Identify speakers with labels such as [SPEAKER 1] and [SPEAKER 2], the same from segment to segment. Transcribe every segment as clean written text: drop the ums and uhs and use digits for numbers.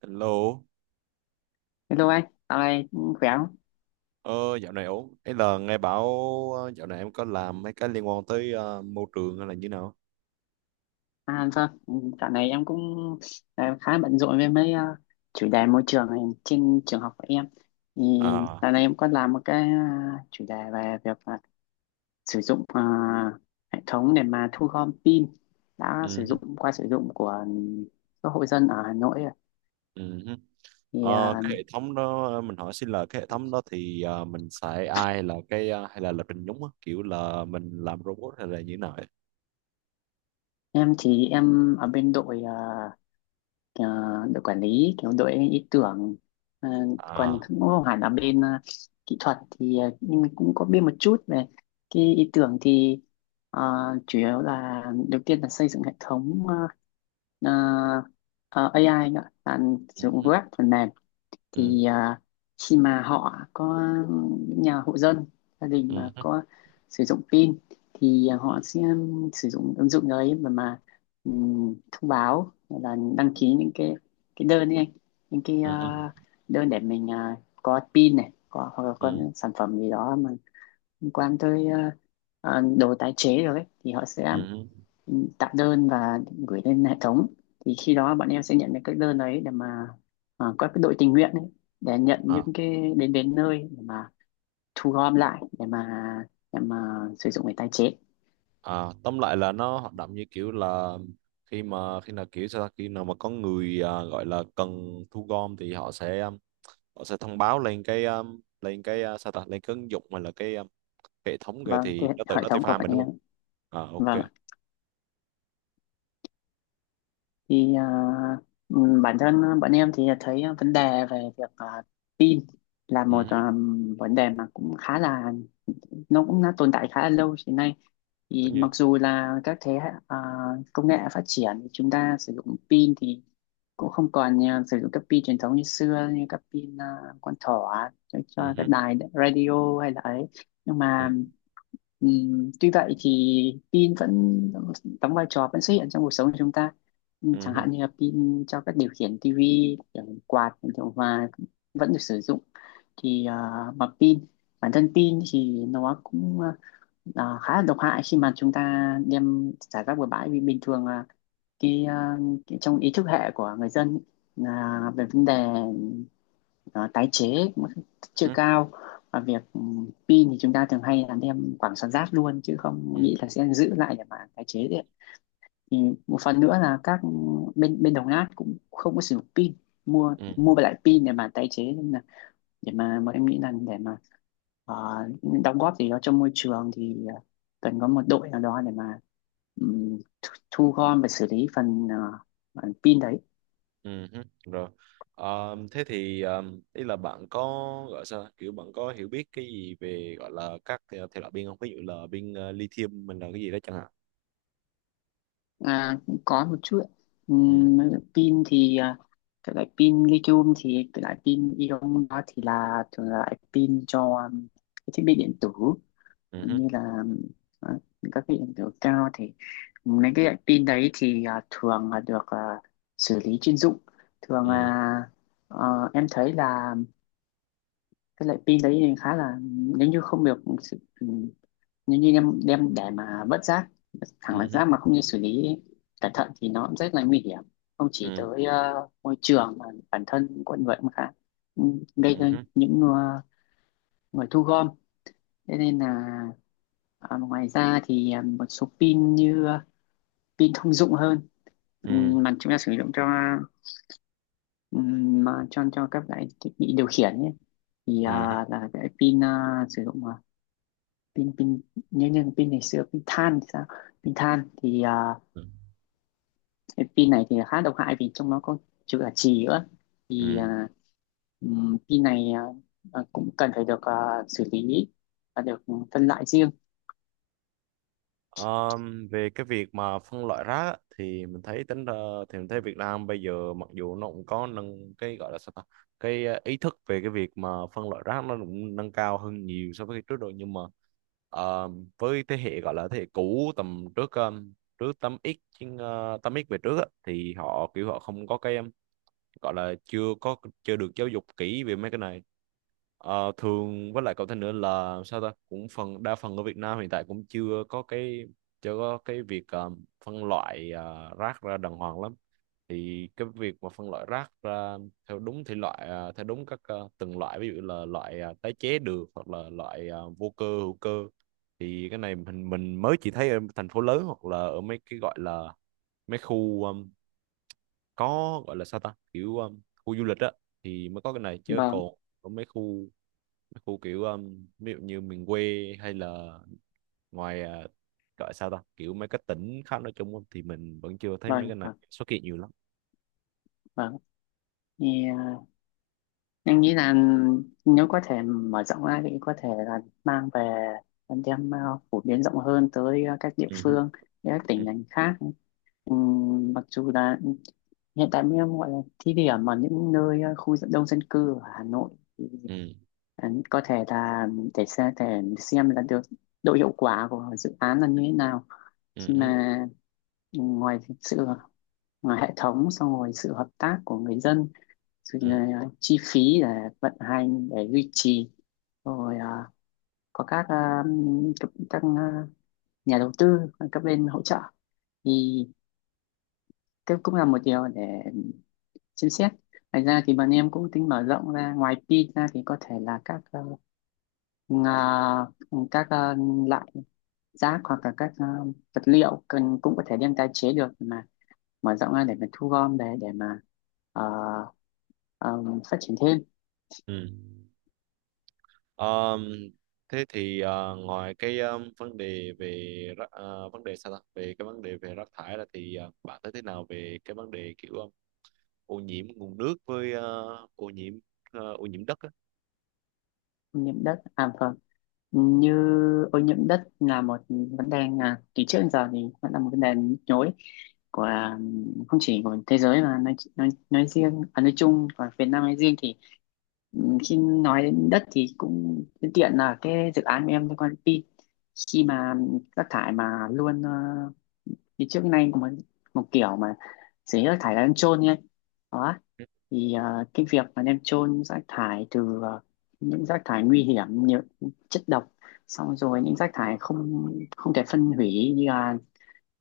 [SPEAKER 1] Hello,
[SPEAKER 2] Hello anh, dạo này cũng khỏe không?
[SPEAKER 1] ờ, dạo này ổn. Ấy là nghe bảo dạo này em có làm mấy cái liên quan tới môi trường hay là như nào?
[SPEAKER 2] À làm sao? Ừ, dạo này em cũng khá bận rộn với mấy chủ đề môi trường này trên trường học của em. Thì
[SPEAKER 1] À,
[SPEAKER 2] dạo này em có làm một cái chủ đề về việc sử dụng hệ thống để mà thu gom pin đã sử
[SPEAKER 1] ừ,
[SPEAKER 2] dụng qua sử dụng của các hộ dân ở Hà Nội.
[SPEAKER 1] ừ.
[SPEAKER 2] Thì
[SPEAKER 1] Ờ,
[SPEAKER 2] ờ,
[SPEAKER 1] cái hệ thống đó mình hỏi xin là cái hệ thống đó thì mình xài AI là hay là lập trình nhúng á, kiểu là mình làm robot hay là như nào ấy?
[SPEAKER 2] em thì em ở bên đội ờ, đội quản lý kiểu đội ý tưởng. Ờ, Còn
[SPEAKER 1] À,
[SPEAKER 2] cũng không hẳn là bên kỹ thuật thì nhưng mình cũng có biết một chút về cái ý tưởng. Thì ờ, chủ yếu là đầu tiên là xây dựng hệ thống ờ, AI nữa, là
[SPEAKER 1] ừ,
[SPEAKER 2] sử dụng
[SPEAKER 1] ừ,
[SPEAKER 2] web phần mềm.
[SPEAKER 1] ừ,
[SPEAKER 2] Thì à, khi mà họ có những nhà hộ dân gia đình
[SPEAKER 1] ừ,
[SPEAKER 2] mà
[SPEAKER 1] ừ,
[SPEAKER 2] có sử dụng pin thì họ sẽ sử dụng ứng dụng đấy mà thông báo hay là đăng ký những cái đơn đi anh, những cái
[SPEAKER 1] ừ,
[SPEAKER 2] đơn để mình à, có pin này, có hoặc là có
[SPEAKER 1] ừ,
[SPEAKER 2] những sản phẩm gì đó mà liên quan tới đồ tái chế rồi ấy, thì họ sẽ
[SPEAKER 1] ừ,
[SPEAKER 2] ừ, tạo đơn và gửi lên hệ thống. Thì khi đó bọn em sẽ nhận được các đơn đấy để mà à, có cái đội tình nguyện ấy để nhận
[SPEAKER 1] ừ.
[SPEAKER 2] những cái đến đến nơi để mà thu gom lại để mà sử dụng để tái chế.
[SPEAKER 1] À, tóm lại là nó hoạt động như kiểu là khi nào kiểu sao ta? Khi nào mà có người gọi là cần thu gom thì họ sẽ thông báo lên cái sao ta lên cái ứng dụng mà là cái hệ thống kìa
[SPEAKER 2] Vâng, cái
[SPEAKER 1] thì nó
[SPEAKER 2] hệ
[SPEAKER 1] nó tự
[SPEAKER 2] thống của
[SPEAKER 1] pha
[SPEAKER 2] bọn
[SPEAKER 1] mình đúng
[SPEAKER 2] em.
[SPEAKER 1] không? À,
[SPEAKER 2] Vâng,
[SPEAKER 1] ok.
[SPEAKER 2] thì à, ừ, bản thân bọn em thì thấy vấn đề về việc à, tin là
[SPEAKER 1] Ừ,
[SPEAKER 2] một
[SPEAKER 1] hứ,
[SPEAKER 2] à, vấn đề mà cũng khá là nó cũng đã tồn tại khá là lâu hiện nay.
[SPEAKER 1] tất
[SPEAKER 2] Thì mặc
[SPEAKER 1] nhiên.
[SPEAKER 2] dù là các thế hệ à, công nghệ phát triển thì chúng ta sử dụng pin thì cũng không còn à, sử dụng các pin truyền thống như xưa, như các pin à, con thỏ cho
[SPEAKER 1] Ừ, hứ,
[SPEAKER 2] các đài radio hay là ấy, nhưng
[SPEAKER 1] ừ,
[SPEAKER 2] mà tuy vậy thì pin vẫn đóng vai trò, vẫn xuất hiện trong cuộc sống của chúng ta.
[SPEAKER 1] ừ,
[SPEAKER 2] Chẳng
[SPEAKER 1] hứ,
[SPEAKER 2] hạn như là pin cho các điều khiển tivi, điều khiển quạt, điều khiển hòa vẫn được sử dụng. Thì à, mà pin, bản thân pin thì nó cũng khá là độc hại khi mà chúng ta đem xả rác bừa bãi. Vì bình thường là cái, cái trong ý thức hệ của người dân ý, là về vấn đề ờ, tái chế cũng chưa
[SPEAKER 1] ừ,
[SPEAKER 2] cao. Và việc ừ, pin thì chúng ta thường hay là đem quảng xả rác luôn chứ không
[SPEAKER 1] ừ,
[SPEAKER 2] nghĩ là sẽ giữ lại để mà tái chế đấy. Thì một phần nữa là các bên bên đồng nát cũng không có sử dụng pin, mua
[SPEAKER 1] ừ,
[SPEAKER 2] mua lại pin để mà tái chế nên là, để mà em nghĩ là để mà ờ, đóng góp gì đó cho môi trường thì cần có một đội nào đó để mà thu gom và xử lý phần phần pin đấy.
[SPEAKER 1] ừ, hứ. Rồi. Ờ, thế thì ý là bạn có gọi sao kiểu bạn có hiểu biết cái gì về gọi là các thể thể loại pin không? Ví dụ là pin lithium mình là cái gì đó chẳng
[SPEAKER 2] À, có một chút ạ.
[SPEAKER 1] hạn.
[SPEAKER 2] Ừm, pin thì cái loại pin lithium, thì cái loại pin ion đó thì là thường là loại pin cho cái thiết bị điện tử,
[SPEAKER 1] ừ,
[SPEAKER 2] như là ờ, các cái hiện tượng cao. Thì mấy cái loại pin đấy thì à, thường là được à, xử lý chuyên dụng. Thường
[SPEAKER 1] ừ,
[SPEAKER 2] là em thấy là cái loại pin đấy thì khá là, nếu như không được ừ, nếu như em đem để mà vứt rác, thẳng
[SPEAKER 1] ừ,
[SPEAKER 2] là
[SPEAKER 1] ừ,
[SPEAKER 2] rác mà không như xử lý cẩn thận, thì nó cũng rất là nguy hiểm, không chỉ
[SPEAKER 1] ừ,
[SPEAKER 2] tới môi trường mà bản thân con người cũng khá ừ, gây ra
[SPEAKER 1] ừ,
[SPEAKER 2] những người thu gom. Thế nên là à, ngoài ra thì à, một số pin như à, pin thông dụng hơn, mà chúng ta sử dụng cho mà cho các loại thiết bị điều khiển ấy, thì
[SPEAKER 1] ừ,
[SPEAKER 2] à, là cái pin à, sử dụng à, pin pin như như pin ngày xưa, pin than thì sao. Pin than thì à,
[SPEAKER 1] ừm.
[SPEAKER 2] cái pin này thì khá độc hại vì trong nó có chứa cả chì nữa. Thì à, pin này à, à, cũng cần phải được à, xử lý và được phân loại riêng.
[SPEAKER 1] Về cái việc mà phân loại rác á, thì mình thấy tính ra thì mình thấy Việt Nam bây giờ mặc dù nó cũng có nâng cái gọi là sao ta cái ý thức về cái việc mà phân loại rác nó cũng nâng cao hơn nhiều so với trước rồi, nhưng mà ờ, với thế hệ gọi là thế hệ cũ tầm trước trước 8X chứ, ờ, 8X về trước á, thì họ kiểu họ không có cái gọi là chưa có chưa được giáo dục kỹ về mấy cái này. Ờ, thường với lại cậu thêm nữa là sao ta cũng phần đa phần ở Việt Nam hiện tại cũng chưa có cái chưa có cái việc phân loại rác ra đàng hoàng lắm, thì cái việc mà phân loại rác ra theo đúng thể loại theo đúng các từng loại, ví dụ là loại tái chế được hoặc là loại vô cơ hữu cơ, thì cái này mình mới chỉ thấy ở thành phố lớn hoặc là ở mấy cái gọi là mấy khu có gọi là sao ta kiểu khu du lịch á thì mới có cái này, chứ còn
[SPEAKER 2] vâng
[SPEAKER 1] ở mấy khu kiểu ví dụ như miền quê hay là ngoài gọi là sao ta kiểu mấy cái tỉnh khác nói chung á, thì mình vẫn chưa thấy mấy
[SPEAKER 2] vâng
[SPEAKER 1] cái này
[SPEAKER 2] vâng
[SPEAKER 1] xuất hiện nhiều lắm.
[SPEAKER 2] vâng thì à, em nghĩ là nếu có thể mở rộng ra thì có thể là mang về, đem à, phổ biến rộng hơn tới à, các địa
[SPEAKER 1] Ừ hứ,
[SPEAKER 2] phương, các
[SPEAKER 1] ừ,
[SPEAKER 2] tỉnh thành khác. Mặc dù là hiện tại mới gọi là thí điểm ở những nơi đông dân cư ở Hà Nội. Thì
[SPEAKER 1] ừ,
[SPEAKER 2] có thể là để xem là được độ hiệu quả của dự án là như thế nào, khi
[SPEAKER 1] ừ,
[SPEAKER 2] mà ngoài sự ngoài hệ thống xong rồi sự hợp tác của người dân, sự,
[SPEAKER 1] ừ,
[SPEAKER 2] à, chi phí để vận hành để duy trì, rồi à, có các à, các, các à, nhà đầu tư, các bên hỗ trợ, thì cái cũng là một điều để xem xét. Ngoài ra thì bọn em cũng tính mở rộng ra ngoài pin ra thì có thể là các ngà- các loại rác hoặc là các vật liệu cần cũng có thể đem tái chế được mà, mở rộng ra để mà thu gom để mà ờ, ờ, phát triển thêm.
[SPEAKER 1] ừ. Ờm, thế thì ngoài cái vấn đề về vấn đề sao ta về cái vấn đề về rác thải ra thì bạn thấy thế nào về cái vấn đề kiểu ô nhiễm nguồn nước với ô nhiễm ô nhiễm đất á.
[SPEAKER 2] Ô nhiễm đất à, vâng. Như ô nhiễm đất là một vấn đề à, từ trước đến giờ thì vẫn là một vấn đề nhức nhối của à, không chỉ của thế giới mà nói riêng à, nói chung và Việt Nam nói riêng. Thì ừ, khi nói đến đất thì cũng tiện tiện là cái dự án của em liên quan đến pin. Khi mà rác thải mà luôn thì trước nay có một một kiểu mà xử lý rác thải là ăn chôn nhé. Thì à, cái việc mà đem chôn rác thải từ à, những rác thải nguy hiểm như chất độc, xong rồi những rác thải không không thể phân hủy như là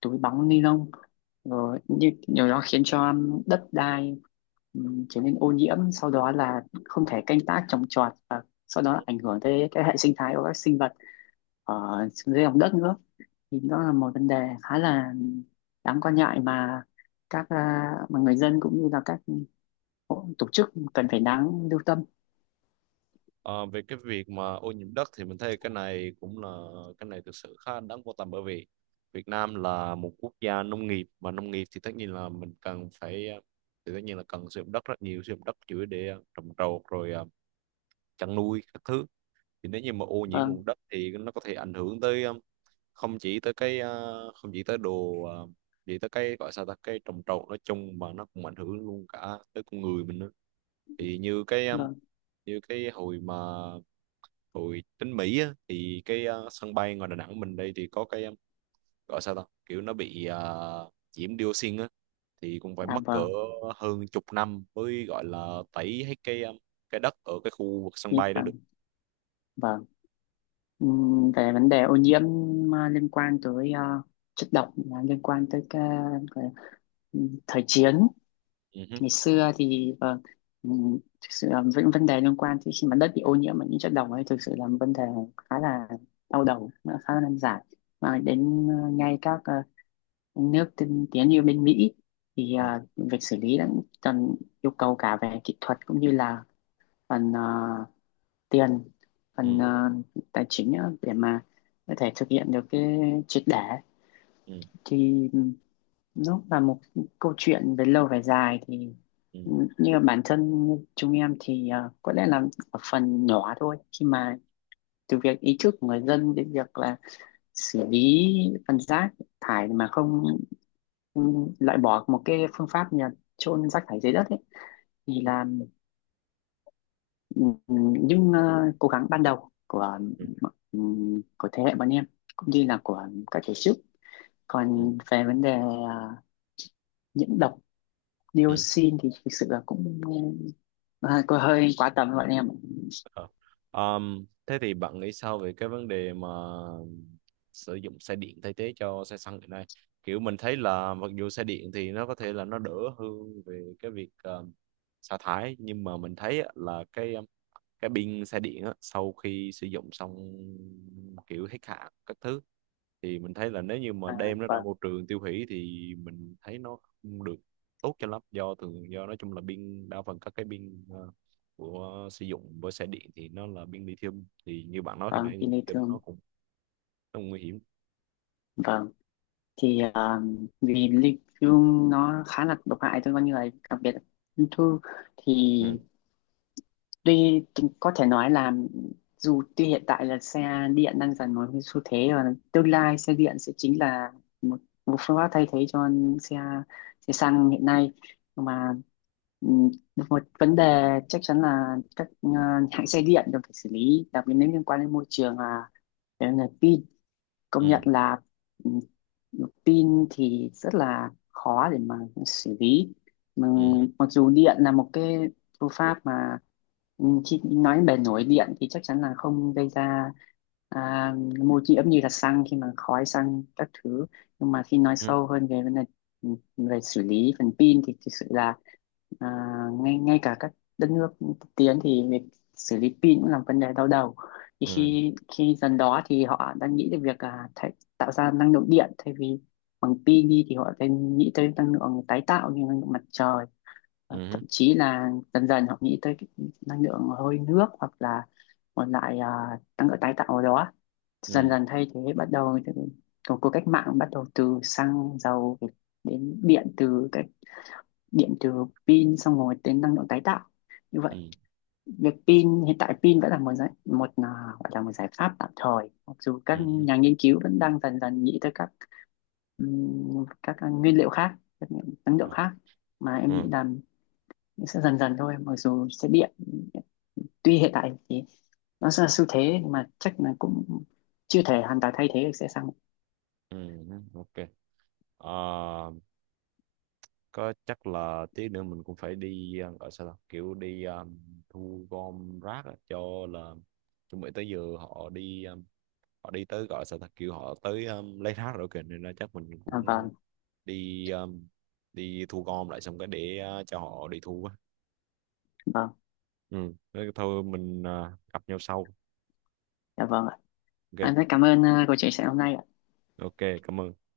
[SPEAKER 2] túi bóng ni lông, rồi như điều đó khiến cho đất đai trở nên ô nhiễm, sau đó là không thể canh tác trồng trọt, và sau đó là ảnh hưởng tới cái hệ sinh thái của các sinh vật ở dưới lòng đất nữa. Thì đó là một vấn đề khá là đáng quan ngại mà các à, mà người dân cũng như là các Ồ, tổ chức cần phải đáng lưu tâm.
[SPEAKER 1] Ờ, về cái việc mà ô nhiễm đất thì mình thấy cái này cũng là cái này thực sự khá đáng quan tâm, bởi vì Việt Nam là một quốc gia nông nghiệp, mà nông nghiệp thì tất nhiên là mình cần phải thì tất nhiên là cần sử dụng đất rất nhiều, sử dụng đất chủ yếu để trồng trọt rồi chăn nuôi các thứ, thì nếu như mà ô nhiễm
[SPEAKER 2] Vâng,
[SPEAKER 1] nguồn đất thì nó có thể ảnh hưởng tới không chỉ tới không chỉ tới chỉ tới cái gọi sao ta cái trồng trọt nói chung, mà nó cũng ảnh hưởng luôn cả tới con người mình nữa, thì
[SPEAKER 2] vâng.
[SPEAKER 1] như cái hồi mà hồi đến Mỹ á, thì cái sân bay ngoài Đà Nẵng mình đây thì có cái gọi sao ta kiểu nó bị nhiễm dioxin á, thì cũng phải
[SPEAKER 2] À
[SPEAKER 1] mất cỡ
[SPEAKER 2] vâng,
[SPEAKER 1] hơn chục năm mới gọi là tẩy hết cái đất ở cái khu vực sân
[SPEAKER 2] thế
[SPEAKER 1] bay đó được.
[SPEAKER 2] vâng, vâng. Về vấn đề ô nhiễm à, liên quan tới à, chất độc à, liên quan tới cái, thời chiến
[SPEAKER 1] Ừ, hứ,
[SPEAKER 2] ngày xưa thì vâng, thực sự là những vấn đề liên quan thì khi mà đất bị ô nhiễm bởi những chất độc ấy thực sự là một vấn đề khá là đau đầu, nó khá là nan giải, mà đến à, ngay các à, nước tiên tiến như bên Mỹ thì
[SPEAKER 1] ừ,
[SPEAKER 2] à, việc xử lý đã cần yêu cầu cả về kỹ thuật cũng như là phần tiền, phần
[SPEAKER 1] ừ,
[SPEAKER 2] tài chính á, để mà có thể thực hiện được cái triệt để.
[SPEAKER 1] ừ,
[SPEAKER 2] Thì nó là một câu chuyện về lâu về dài. Thì
[SPEAKER 1] ừ,
[SPEAKER 2] ừ, như bản thân chúng em thì có lẽ là ở phần nhỏ thôi, khi mà từ việc ý thức của người dân đến việc là xử lý phần rác thải mà không ừ, loại bỏ một cái phương pháp như là chôn rác thải dưới đất ấy, thì
[SPEAKER 1] ừ, ừ,
[SPEAKER 2] là ừm, những cố gắng ban đầu
[SPEAKER 1] ừ,
[SPEAKER 2] của thế hệ bọn em cũng như là của các tổ chức.
[SPEAKER 1] ừ.
[SPEAKER 2] Còn về vấn đề nhiễm độc
[SPEAKER 1] Ừ.
[SPEAKER 2] dioxin thì thực sự là cũng có hơi quá tầm với bọn em.
[SPEAKER 1] Ờ. Thế thì bạn nghĩ sao về cái vấn đề mà sử dụng xe điện thay thế cho xe xăng hiện nay? Kiểu mình thấy là mặc dù xe điện thì nó có thể là nó đỡ hơn về cái việc sa thải, nhưng mà mình thấy á, là cái pin xe điện á, sau khi sử dụng xong kiểu hết hạn các thứ, thì mình thấy là nếu như mà
[SPEAKER 2] À,
[SPEAKER 1] đem nó ra
[SPEAKER 2] vâng,
[SPEAKER 1] môi trường tiêu hủy thì mình thấy nó không được tốt cho lắm, do thường do nói chung là pin đa phần các cái pin của sử dụng với xe điện thì nó là pin lithium, thì như bạn nói khi nãy
[SPEAKER 2] vâng,
[SPEAKER 1] thì
[SPEAKER 2] thì lê,
[SPEAKER 1] lithium nó cũng nguy hiểm.
[SPEAKER 2] vâng, thì vì ly thương nó khá là độc hại cho con người, đặc biệt là ung thư. Thì
[SPEAKER 1] Ừ,
[SPEAKER 2] tuy có thể nói là dù tuy hiện tại là xe điện đang dần một cái xu thế, và tương lai xe điện sẽ chính là một, một phương pháp thay thế cho xe, xe xăng hiện nay. Nhưng mà ừm, một vấn đề chắc chắn là các hãng xe điện đều phải xử lý đặc biệt nếu liên quan đến môi trường, là về nguồn pin. Công nhận
[SPEAKER 1] ừ,
[SPEAKER 2] là ừ, pin thì rất là khó để mà xử lý mà,
[SPEAKER 1] ừ,
[SPEAKER 2] mặc dù điện là một cái phương pháp mà ừ, khi nói bề nổi điện thì chắc chắn là không gây ra à, ô nhiễm như là xăng khi mà khói xăng các thứ, nhưng mà khi nói
[SPEAKER 1] ừ,
[SPEAKER 2] sâu hơn về vấn đề ừ, về xử lý phần pin thì thực sự là à, ngay ngay cả các đất nước tiên tiến thì việc xử lý pin cũng là vấn đề đau đầu. Thì
[SPEAKER 1] ừ,
[SPEAKER 2] khi khi dần đó thì họ đang nghĩ đến việc à, thay, tạo ra năng lượng điện thay vì bằng pin đi, thì họ đang nghĩ tới năng lượng tái tạo như năng lượng mặt trời,
[SPEAKER 1] ừ,
[SPEAKER 2] và
[SPEAKER 1] ừ,
[SPEAKER 2] thậm chí là dần dần họ nghĩ tới cái năng lượng hơi nước hoặc là một loại à, năng lượng tái tạo ở đó, dần
[SPEAKER 1] ừ,
[SPEAKER 2] dần thay thế, bắt đầu từ của cuộc cách mạng bắt đầu từ xăng dầu đến điện từ cái điện từ pin, xong rồi đến năng lượng tái tạo. Như vậy
[SPEAKER 1] ừ,
[SPEAKER 2] việc pin, hiện tại pin vẫn là một giải, một à, gọi là một giải pháp tạm thời, mặc dù các
[SPEAKER 1] ừ, ừ,
[SPEAKER 2] nhà nghiên cứu vẫn đang dần dần nghĩ tới các nguyên liệu khác, các năng lượng khác, mà em nghĩ
[SPEAKER 1] ừ,
[SPEAKER 2] là sẽ dần dần thôi. Mặc dù xe điện tuy hiện tại thì nó sẽ là xu thế, nhưng mà chắc là cũng chưa thể hoàn toàn thay thế được xe xăng.
[SPEAKER 1] ừ, ừ, ok. Ờ, có chắc là tí nữa mình cũng phải đi gọi sao ta kiểu đi thu gom rác á, cho là chuẩn bị tới giờ họ đi họ đi tới gọi sao ta kiểu họ tới lấy rác rồi kìa, nên là chắc mình
[SPEAKER 2] À,
[SPEAKER 1] cũng
[SPEAKER 2] vâng,
[SPEAKER 1] đi đi thu gom lại xong cái để cho họ đi thu á.
[SPEAKER 2] vâng,
[SPEAKER 1] Ừ, thế thôi mình gặp nhau sau.
[SPEAKER 2] dạ vâng ạ. Em rất
[SPEAKER 1] Ok.
[SPEAKER 2] cảm ơn cuộc chia sẻ hôm nay ạ.
[SPEAKER 1] Ok, cảm ơn.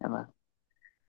[SPEAKER 2] Dạ vâng.